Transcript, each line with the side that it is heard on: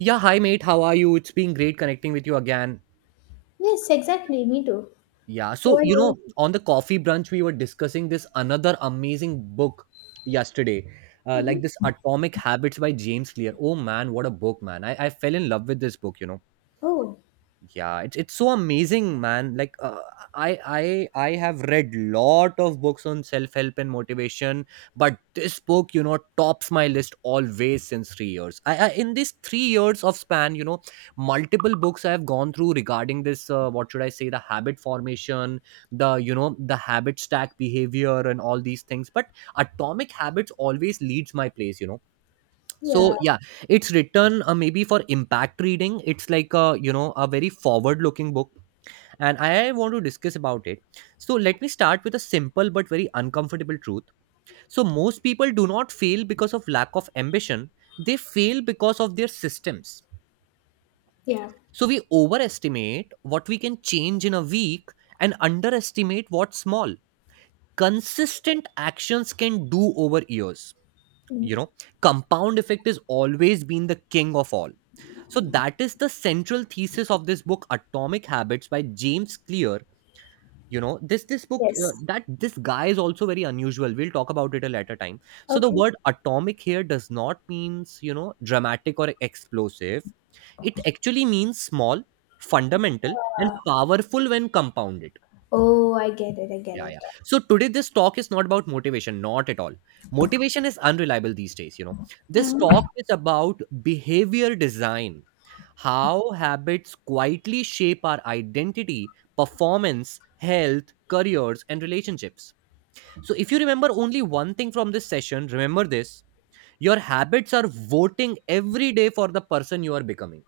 right: Yeah, hi mate, how are you? It's been great connecting with you again.
left: Yes, exactly. Me too.
right: Yeah,
left: Who
right: so
left: are you?
right: on the coffee brunch, we were discussing this another amazing book yesterday, like this
left: Mhm.
right: Atomic Habits by James Clear. Oh man, what a book, man! I fell in love with this book.
left: Oh,
right: Yeah, it's so amazing, man, like, I have read lot of books on self help and motivation, but this book tops my list always since 3 years. I in these 3 years of span, multiple books I have gone through regarding this, what should I say, the habit formation, the you know the habit stack behavior and all these things. But atomic habits always leads my place. So
left: yeah,
right: yeah, it's written, maybe for impact reading. It's like a you know a very forward looking book and I want to discuss about it. So let me start with a simple but very uncomfortable truth. So most people do not fail because of lack of ambition. They fail because of their systems.
left: yeah.
right: So we overestimate what we can change in a week and underestimate what small consistent actions can do over years you
left: Mm.
right: know Compound effect has always been the king of all. So that is the central thesis of this book, Atomic Habits by James Clear. This book,
left: Yes.
right: that this guy is also very unusual. We'll talk about it a later time. So the
left: Okay.
right: word atomic here does not means, dramatic or explosive. It actually means small, fundamental, and
left: Uh,
right: powerful when compounded.
left: oh, I get it. I get
right: Yeah,
left: it.
right: yeah. So today, this talk is not about motivation, not at all. Motivation is unreliable these days. This talk
left: Mhm.
right: is about behavior design, how habits quietly shape our identity, performance, health, careers, and relationships. So if you remember only one thing from this session, remember this: your habits are voting every day for the person you are becoming.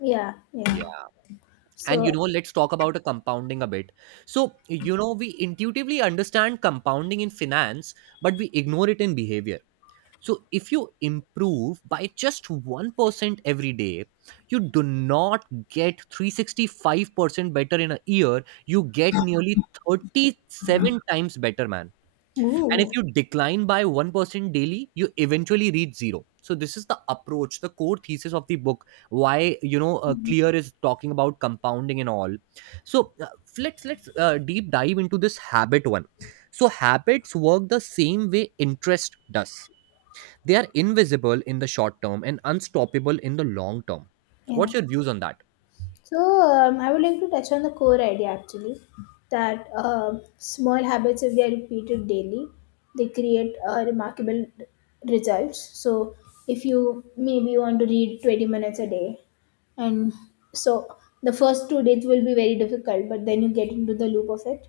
left: Yeah, yeah. So,
right: Let's talk about a compounding a bit. So, we intuitively understand compounding in finance, but we ignore it in behavior. So, if you improve by just 1% every day, you do not get 365% better in a year. You get nearly 37 times better, man. And if
left: ooh.
right: you decline by 1% daily, you eventually reach zero. So this is the approach, the core thesis of the book. Why,
left: Mhm.
right: Clear is talking about compounding and all. So, let's deep dive into this habit one. So habits work the same way interest does. They are invisible in the short term and unstoppable in the long term.
left: Yeah.
right: What's your views on that?
left: So, I would like to touch on the core idea actually that small habits, if they are repeated daily, they create remarkable results. So, if you maybe want to read 20 minutes a day, and so the first two days will be very difficult, but then you get into the loop of it,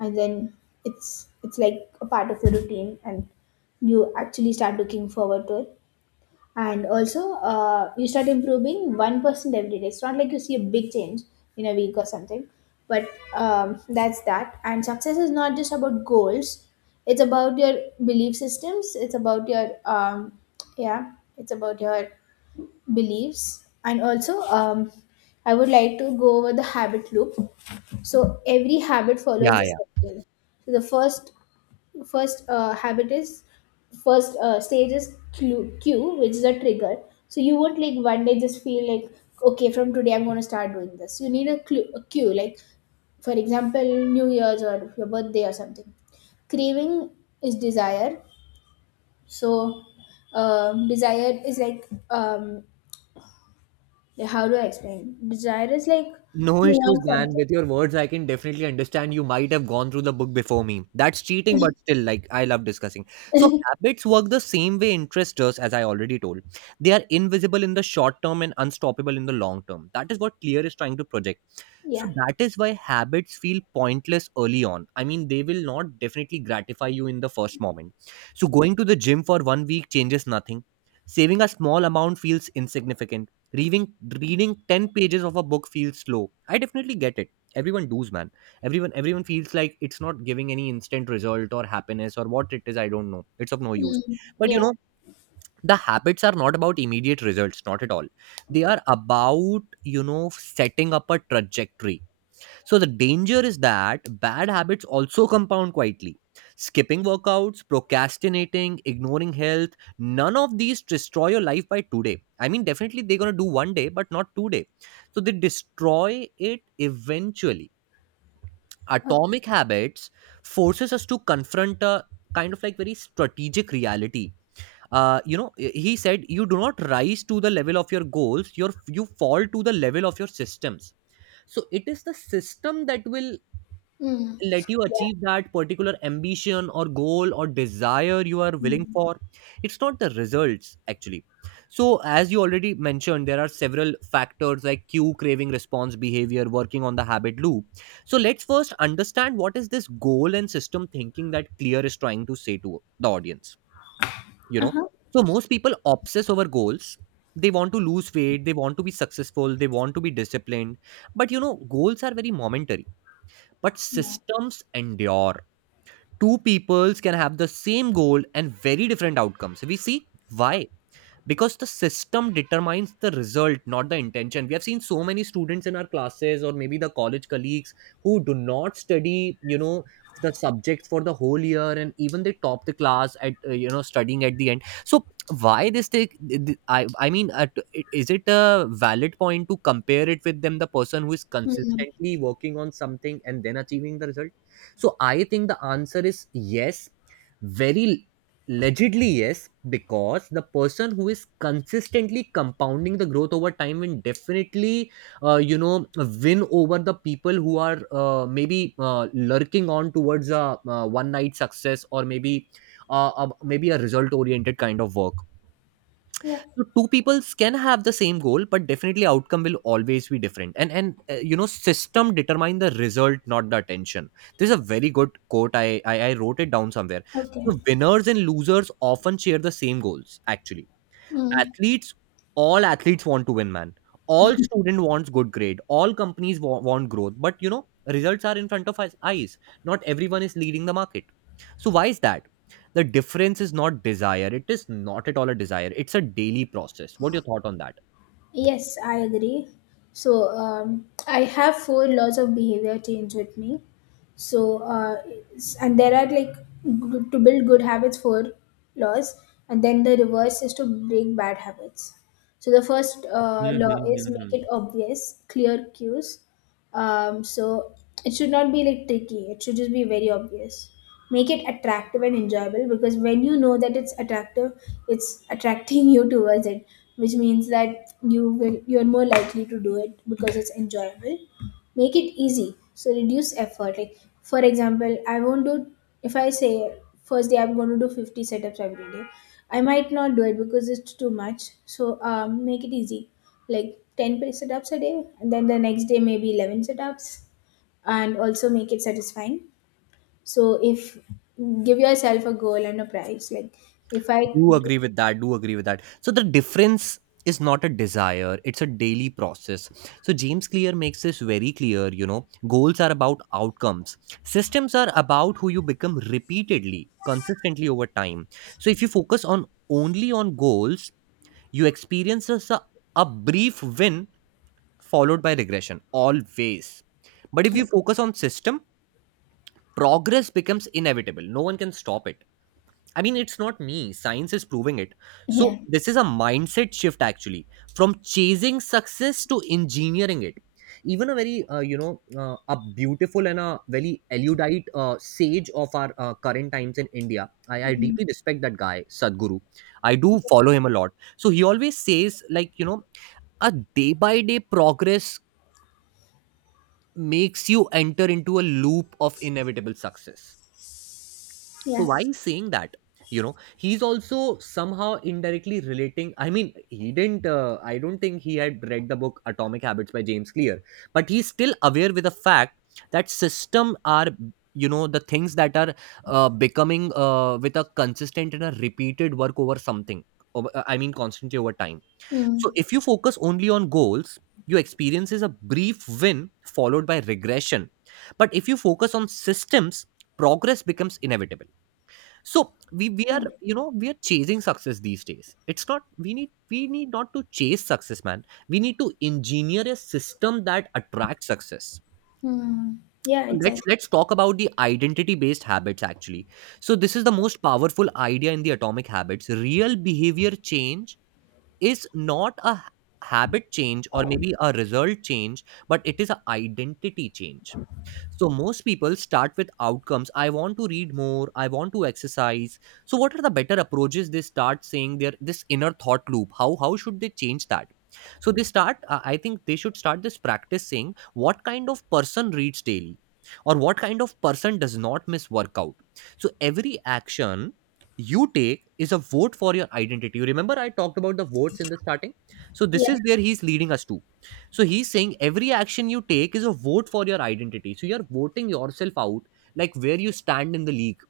left: and then it's like a part of your routine, and you actually start looking forward to it. And also you start improving 1% every day. It's not like you see a big change in a week or something. But that's that. And success is not just about goals, it's about your belief systems, it's about your yeah, it's about your beliefs. And also I would like to go over the habit loop. So every habit follows the
right: Yeah,
left: circle. So the first uh, habit is first stage is cue, cue, which is a trigger. So you won't like one day just feel like, okay, from today I'm going to start doing this. You need a clue, a cue, like for example New Year's or your birthday or something. Craving is desire. So desire is like, um, how do I explain, desire is like
right: no
left: you
right: issues,
left: want
right: man.
left: something.
right: With your words, I can definitely understand. You might have gone through the book before me. That's cheating, but still, like, I love discussing. So, habits work the same way interest does, as I already told. They are invisible in the short term and unstoppable in the long term. That is what Clear is trying to project. So
left: Yeah.
right: that is why habits feel pointless early on. I mean, they will not definitely gratify you in the first moment. So going to the gym for one week changes nothing. Saving a small amount feels insignificant. Reading 10 pages of a book feels slow. I definitely get it. Everyone does, man. Everyone feels like it's not giving any instant result or happiness or what it is, I don't know. It's of no use.
left: Mm,
right: But you
left: yeah.
right: know, the habits are not about immediate results, not at all. They are about, setting up a trajectory. So the danger is that bad habits also compound quietly. Skipping workouts, procrastinating, ignoring health, none of these destroy your life by today. I mean, definitely they're going to do one day, but not today. So they destroy it eventually.
left: Okay.
right: Atomic habits forces us to confront a kind of like very strategic reality. He said, you do not rise to the level of your goals, you fall to the level of your systems. So it is the system that will
left: Mm.
right: let you
left: Yeah,
right: achieve that particular ambition or goal or desire you are willing for. It's not the results actually. So as you already mentioned, there are several factors like cue, craving, response, behavior, working on the habit loop. So let's first understand what is this goal and system thinking that Clear is trying to say to the audience you know so most people obsess over goals. They want to lose weight, they want to be successful, they want to be disciplined. But goals are very momentary, but
left: yeah.
right: systems endure. Two peoples can have the same goal and very different outcomes, we see. Why? Because the system determines the result, not the intention. We have seen so many students in our classes or maybe the college colleagues who do not study the subjects for the whole year, and even they top the class at, studying at the end. So why this thing, I mean, is it a valid point to compare it with them, the person who is
left: Mm.
right: consistently working on something and then achieving the result? So I think the answer is yes. Very. Allegedly, yes, because the person who is consistently compounding the growth over time will definitely, win over the people who are, maybe, lurking on towards a, one night success, or maybe, maybe a result oriented kind of work.
left: Yeah.
right: So two peoples can have the same goal, but definitely outcome will always be different. And system determine the result, not the attention. This is a very good quote, I wrote it down somewhere.
left: Okay.
right: So winners and losers often share the same goals actually.
left: Mm.
right: Athletes, all athletes want to win, man. All student wants good grade, all companies want growth, but results are in front of us eyes. Not everyone is leading the market. So why is that? The difference is not desire, it is not at all a desire. It's a daily process. What your thought on that?
left: Yes, I agree. So I have four laws of behavior change with me. So and there are like to build good habits, four laws, and then the reverse is to break bad habits. So the first law is make
right: Mm-hmm.
left: it obvious, clear cues. So it should not be like tricky. It should just be very obvious. Make it attractive and enjoyable, because when you know that it's attractive, it's attracting you towards it, which means that you're more likely to do it because it's enjoyable. Make it easy, so reduce effort. Like for example, I won't do, if I say first day I'm going to do 50 setups every day, I might not do it because it's too much. So make it easy, like 10 setups a day, and then the next day maybe 11 setups. And also make it satisfying. So if give yourself a goal and a prize, like if I
right: Do
left: do,
right: agree with that, do agree with that. So the difference is not a desire, it's a daily process. So James Clear makes this very clear. Goals are about outcomes, systems are about who you become repeatedly, consistently, over time. So if you focus on only on goals, you experience a brief win followed by regression always. But if you focus on system, progress becomes inevitable, no one can stop it. I mean, it's not me. Science is proving it. So,
left: yeah.
right: this is a mindset shift actually, from chasing success to engineering it. Even a very, a beautiful and a very erudite sage of our current times in India. I
left: Mm.
right: deeply respect that guy, Sadhguru. I do follow him a lot. So, he always says, like, a day by day progress makes you enter into a loop of inevitable success. So
left: Yeah.
right: why he's saying that? He's also somehow indirectly relating. I mean, he didn't. I don't think he had read the book Atomic Habits by James Clear, but he's still aware with the fact that system are, the things that are, becoming, with a consistent and a repeated work over something, I mean, constantly over time.
left: Hmm.
right: So if you focus only on goals, you experiences a brief win followed by regression. But if you focus on systems, progress becomes inevitable. So we we are
left: Yeah.
right: you know we are chasing success these days. It's not, we need not to chase success, man. We need to engineer a system that attracts success.
left: Hmm. Yeah,
right: let's
left: exactly.
right: let's talk about the identity based habits actually. So this is the most powerful idea in the Atomic Habits. Real behavior change is not a habit change or maybe a result change, but it is an identity change. So most people start with outcomes. I want to read more. I want to exercise. So what are the better approaches? They start saying their this inner thought loop. How should they change that? So they start. I think they should start this practice saying, what kind of person reads daily, or what kind of person does not miss workout. So every action you take is a vote for your identity. You remember I talked about the votes in the starting. So this
left: Yeah,
right: is where he's leading us to. So he's saying every action you take is a vote for your identity. So you're voting yourself out, like where you stand in the league,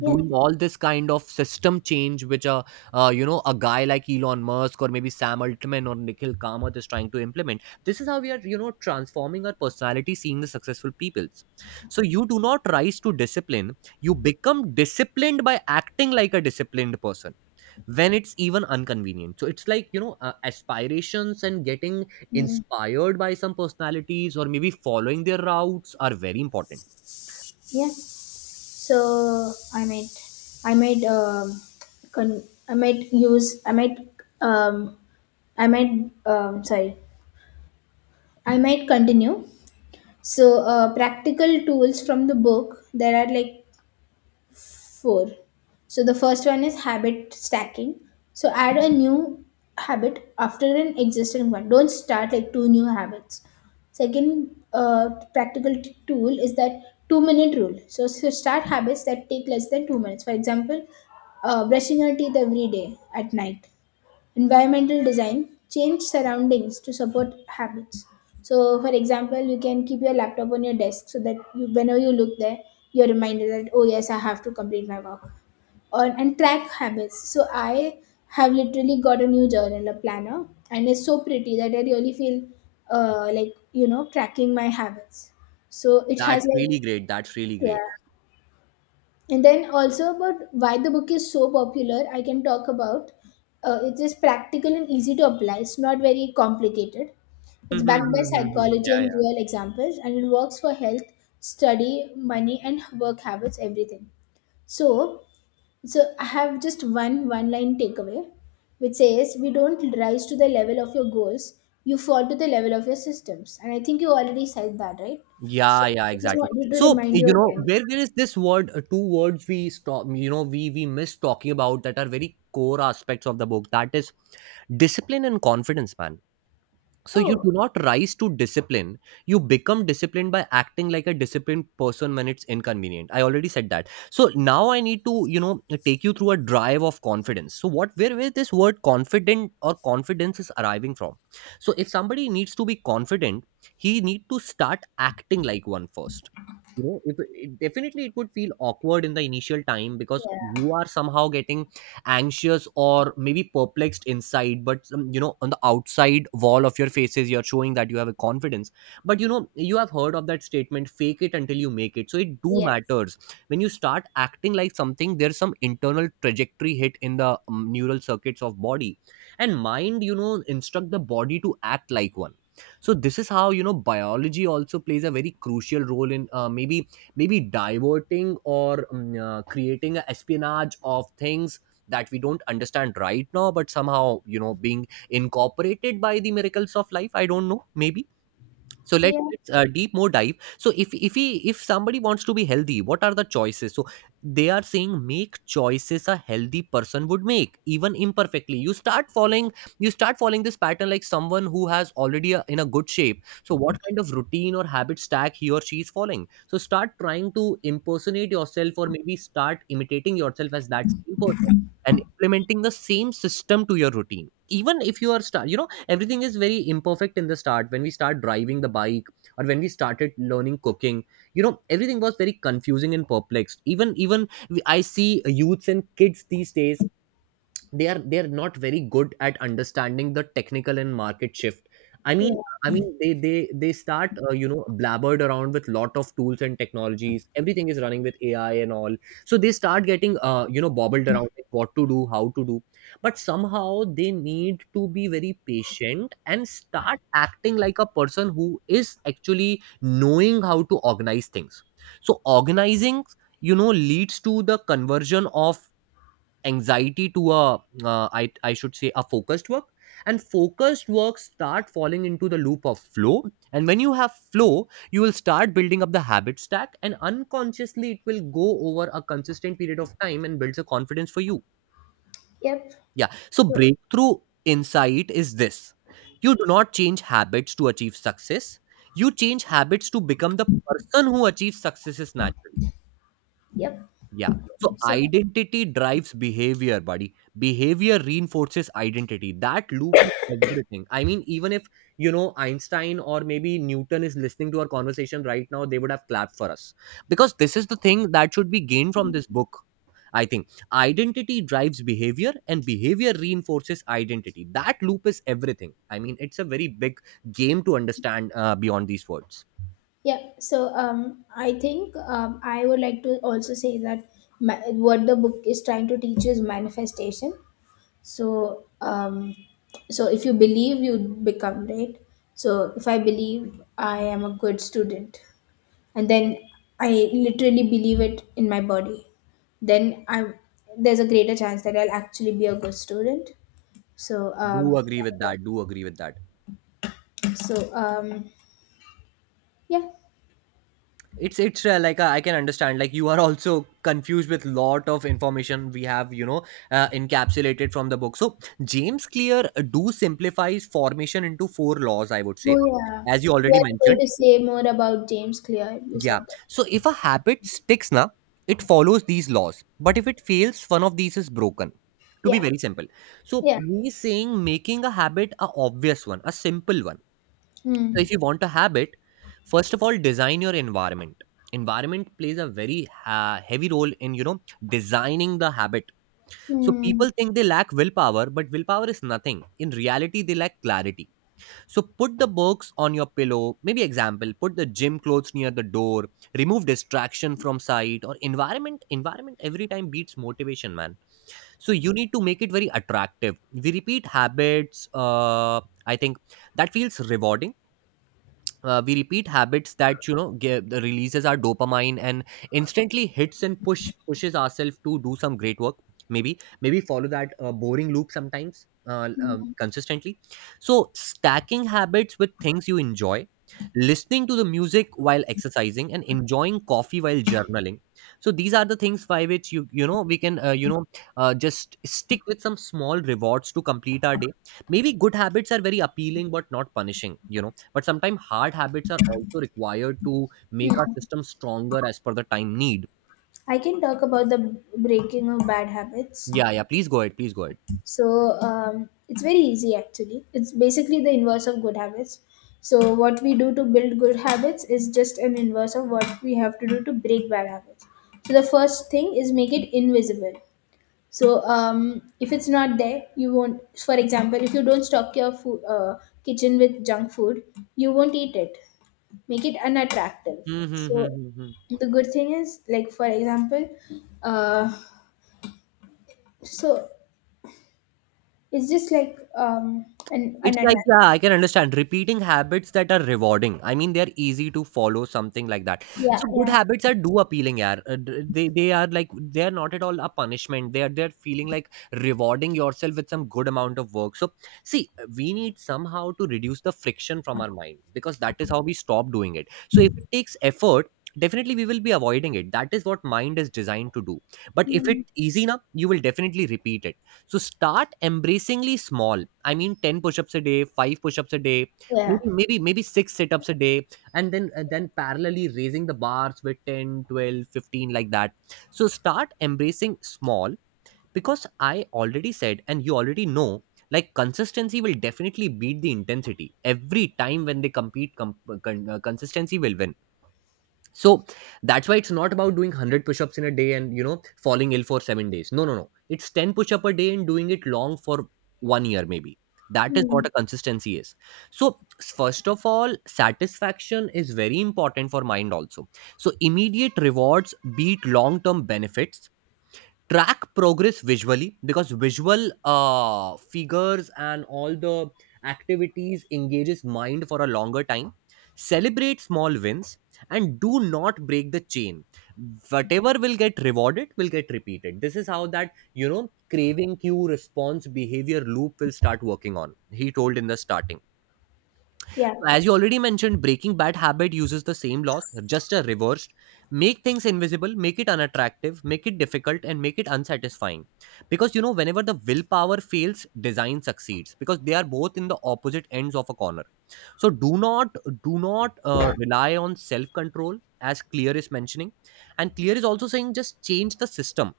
left: yeah.
right: doing all this kind of system change which a you know, a guy like Elon Musk or maybe Sam Altman or Nikhil Kamath is trying to implement. This is how we are, you know, transforming our personality, seeing the successful peoples. So you do not rise to discipline, you become disciplined by acting like a disciplined person when it's even inconvenient. So it's like, you know, aspirations and getting
left: Hmm.
right: inspired by some personalities or maybe following their routes are very important.
left: Yeah. So I might, con- I might use, um, I might, um, sorry, I might continue. So practical tools from the book. There are like four. So the first one is habit stacking. So add a new habit after an existing one. Don't start like two new habits. Second practical tool is that 2 minute rule. So, so start habits that take less than 2 minutes. For example, brushing your teeth every day at night. Environmental design, change surroundings to support habits. So for example, you can keep your laptop on your desk, so that you, whenever you look there, you're reminded that, oh yes, I have to complete my work. Or, and track habits. So I have literally got a new journal, a planner, and it's so pretty that I really feel like, you know, tracking my habits. So it has
right: That's really
left: like,
right: great, that's really great.
left: yeah. And then also about why the book is so popular, I can talk about. It is practical and easy to apply. It's not very complicated.
right: Mhm,
left: It's backed by
right: mhm, mhm, mhm.
left: psychology
right: Yeah,
left: and
right: yeah.
left: real examples, and it works for health, study, money, and work habits, everything. So, so I have just one one-line takeaway, which says we don't rise to the level of your goals, you fall to the level of your systems. And I think you already said that, right? So
right: Yeah, yeah,
left: I just
right: exactly.
left: wanted to
right: So,
left: remind
right: you
left: you
right: know,
left: again.
right: where is this word, two words we stop, you know, we miss talking about that are very core aspects of the book. That is discipline and confidence, man. So you
left: Oh,
right: do not rise to discipline. You become disciplined by acting like a disciplined person when it's inconvenient. I already said that. So now I need to, you know, take you through a drive of confidence. So what, where this word confident or confidence is arriving from? So if somebody needs to be confident, he need to start acting like one first. You know, if, it, definitely it would feel awkward in the initial time because
left: yeah.
right: you are somehow getting anxious or maybe perplexed inside, but you know, on the outside wall of your faces you're showing that you have a confidence. But you know, you have heard of that statement, fake it until you make it. So it do
left: Yes.
right: matters. When you start acting like something, there's some internal trajectory hit in the neural circuits of body and mind, you know, instruct the body to act like one. So this is how, you know, biology also plays a very crucial role in maybe maybe diverting or creating a espionage of things that we don't understand right now, but somehow, you know, being incorporated by the miracles of life. I don't know, maybe. So let's,
left: Yeah.
right: let's uh, deep more dive. So if somebody wants to be healthy, what are the choices? So they are saying, make choices a healthy person would make even imperfectly. You start following. You start following this pattern like someone who has already a, in a good shape. So what kind of routine or habit stack he or she is following? So start trying to impersonate yourself or maybe start imitating yourself as that same person and implementing the same system to your routine, even if you are start, you know, everything is very imperfect in the start. When we start driving the bike or when we started learning cooking, you know, everything was very confusing and perplexed. I see youths and kids these days, they are not very good at understanding the technical and market shift. i mean
left: Yeah.
right: i mean they they they start you know, blabbered around with lot of tools and technologies. Everything is running with AI and all. So they start getting, you know, bobbled around like what to do, how to do. But somehow they need to be very patient and start acting like a person who is actually knowing how to organize things. So organizing, you know, leads to the conversion of anxiety to a, I should say a focused work. And focused work start falling into the loop of flow. And when you have flow, you will start building up the habit stack, and unconsciously it will go over a consistent period of time and builds a confidence for you.
left: Yep.
right: Yeah, so
left: So,
right: breakthrough insight is this: you do not change habits to achieve success, you change habits to become the person who achieves successes naturally.
left: yep.
right: Yeah. So
left: So,
right: identity drives behavior, buddy. Behavior reinforces identity. That loop is everything. I mean, even if, you know, Einstein or maybe Newton is listening to our conversation right now, they would have clapped for us. Because this is the thing that should be gained from this book. I think identity drives behavior and behavior reinforces identity. That loop is everything. I mean, it's a very big game to understand beyond these words.
left: yeah. So, I think I would like to also say that ma what the book is trying to teach is manifestation. So, so if you believe, you become right. So, if I believe I am a good student, and then I literally believe it in my body, then I'm there's a greater chance that I'll actually be a good student. So,
right: Do
left: um.
right: agree with that. Do agree with that.
left: So, um. Yeah.
right: It's like, I can understand like you are also confused with lot of information we have, you know, encapsulated from the book. So James Clear do simplifies formation into four laws, I would say,
left: Oh yeah,
right: as you
left: you
right: already
left: are going
right: mentioned.
left: to say more about James Clear. You
right: Yeah,
left: said that.
right: so if a habit sticks now, it follows these laws, but if it fails, one of these is broken, to be
left: Yeah,
right: very simple. So
left: yeah.
right: he's saying, making a habit a obvious one, a simple one. So
left: Hmm.
right: if you want to have it, first of all, design your environment. Environment plays a very heavy role in, you know, designing the habit. So
left: Hmm.
right: people think they lack willpower, but willpower is nothing. In reality, they lack clarity. So put the books on your pillow. Maybe example, put the gym clothes near the door. Remove distraction from sight or environment. Environment every time beats motivation, man. So you need to make it very attractive. We repeat habits. I think that feels rewarding. We repeat habits that, you know, give, the releases our dopamine and instantly hits and pushes ourselves to do some great work. Maybe maybe follow that boring loop sometimes
left: Hmm.
right: consistently. So stacking habits with things you enjoy: listening to the music while exercising and enjoying coffee while journaling. So these are the things by which you know, we can, you know, just stick with some small rewards to complete our day. Maybe good habits are very appealing but not punishing, you know, but sometimes hard habits are also required to make our
left: Hmm.
right: system stronger as per the time need.
left: I can talk about the breaking of bad habits.
right: Yeah, yeah, please go ahead, please go ahead.
left: So, it's very easy actually. It's basically the inverse of good habits. So, what we do to build good habits is just an inverse of what we have to do to break bad habits. So, the first thing is make it invisible. So if it's not there, you won't. For example, if you don't stock your food, kitchen with junk food, you won't eat it. Make it unattractive.
right: Hmm, hmm, hmm,
left: So
right: hmm, hmm.
left: the good thing is, like for example, uh, so it's just like an
right: It's like,
left: unattractive.
right: yeah, I can understand repeating habits that are rewarding. I mean, they're easy to follow, something like that.
left: Yeah,
right: So good
left: yeah,
right: habits are do appealing, yeah. They are like, they are not at all a punishment. They are, they're feeling like rewarding yourself with some good amount of work. So see, we need somehow to reduce the friction from our mind, because that is how we stop doing it. So if it takes effort, definitely we will be avoiding it. That is what mind is designed to do. But if
left: mm,
right: it's easy enough, you will definitely repeat it. So start embracingly small. I mean, 10 push-ups a day, 5 push-ups a day, maybe
left: yeah,
right: maybe maybe 6 sit-ups a day, and then parallelly raising the bars with 10, 12, 15, like that. So start embracing small, because I already said and you already know, like consistency will definitely beat the intensity. Every time when they compete, consistency will win. So that's why it's not about doing 100 push-ups in a day and, you know, falling ill for 7 days. No, no, no. It's 10 push-up a day and doing it long for 1 year, maybe. That is what
left: mm,
right: a consistency is. So first of all, satisfaction is very important for mind also. So immediate rewards beat long-term benefits. Track progress visually, because visual figures and all the activities engages mind for a longer time. Celebrate small wins and do not break the chain. Whatever will get rewarded will get repeated. This is how that, you know, craving, cue, response, behavior loop will start working on, he told in the starting.
left: yeah.
right: As you already mentioned, breaking bad habit uses the same law, just a reversed. Make things invisible, make it unattractive, make it difficult, and make it unsatisfying. Because, you know, whenever the willpower fails, design succeeds. Because they are both in the opposite ends of a corner. So do not rely on self control, as Clear is mentioning. And Clear is also saying, just change the system.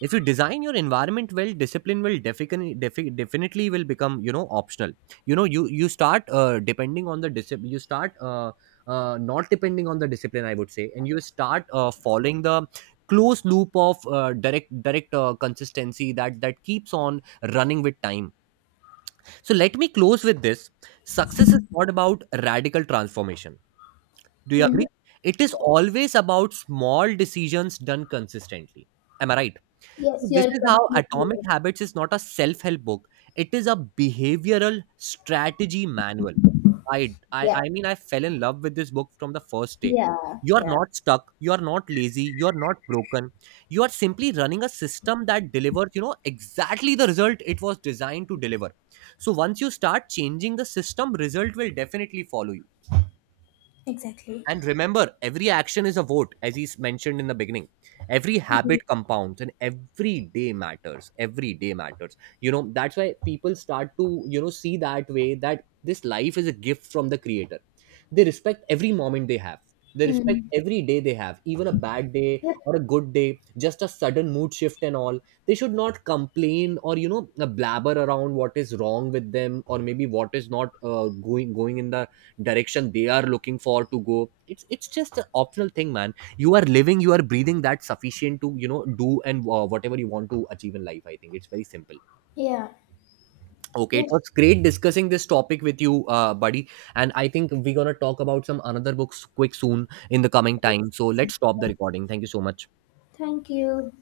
right: If you design your environment well, discipline will definitely definitely will become, you know, optional. You know, you start depending on the discipline, you start not depending on the discipline, I would say. And you start following the close loop of direct consistency that that keeps on running with time. So let me close with this. Success is not about radical transformation, do you
left: Hmm.
right: agree? It is always about small decisions done consistently, am I right? So
left: Yes,
right: this
left: you're
right: is how
left: completely
right: Atomic
left: right.
right: Habits is not a self-help book. It is a behavioral strategy manual. I, I
left: Yeah,
right: I mean, I fell in love with this book from the first day.
left: yeah,
right: You are
left: yeah.
right: not stuck, you are not lazy, you are not broken. You are simply running a system that delivers, you know, exactly the result it was designed to deliver. So once you start changing the system, result will definitely follow you.
left: Exactly.
right: And remember, every action is a vote, as he's mentioned in the beginning. Every habit compounds and every day matters. Every day matters. You know, that's why people start to, you know, see that way that this life is a gift from the creator. They respect every moment they have. They respect
left: Mm-hmm.
right: every day they have, even a bad day
left: Yep.
right: or a good day, just a sudden mood shift and all. They should not complain or, you know, blabber around what is wrong with them or maybe what is not going in the direction they are looking for to go. It's just an optional thing, man. You are living, you are breathing, that sufficient to, you know, do and whatever you want to achieve in life. I think it's very simple.
left: Yeah.
right: Okay, it
left: Yes.
right: was great discussing this topic with you, buddy. And I think we're gonna talk about some another books quick soon in the coming time. So let's stop the recording. Thank you so much.
left: Thank you.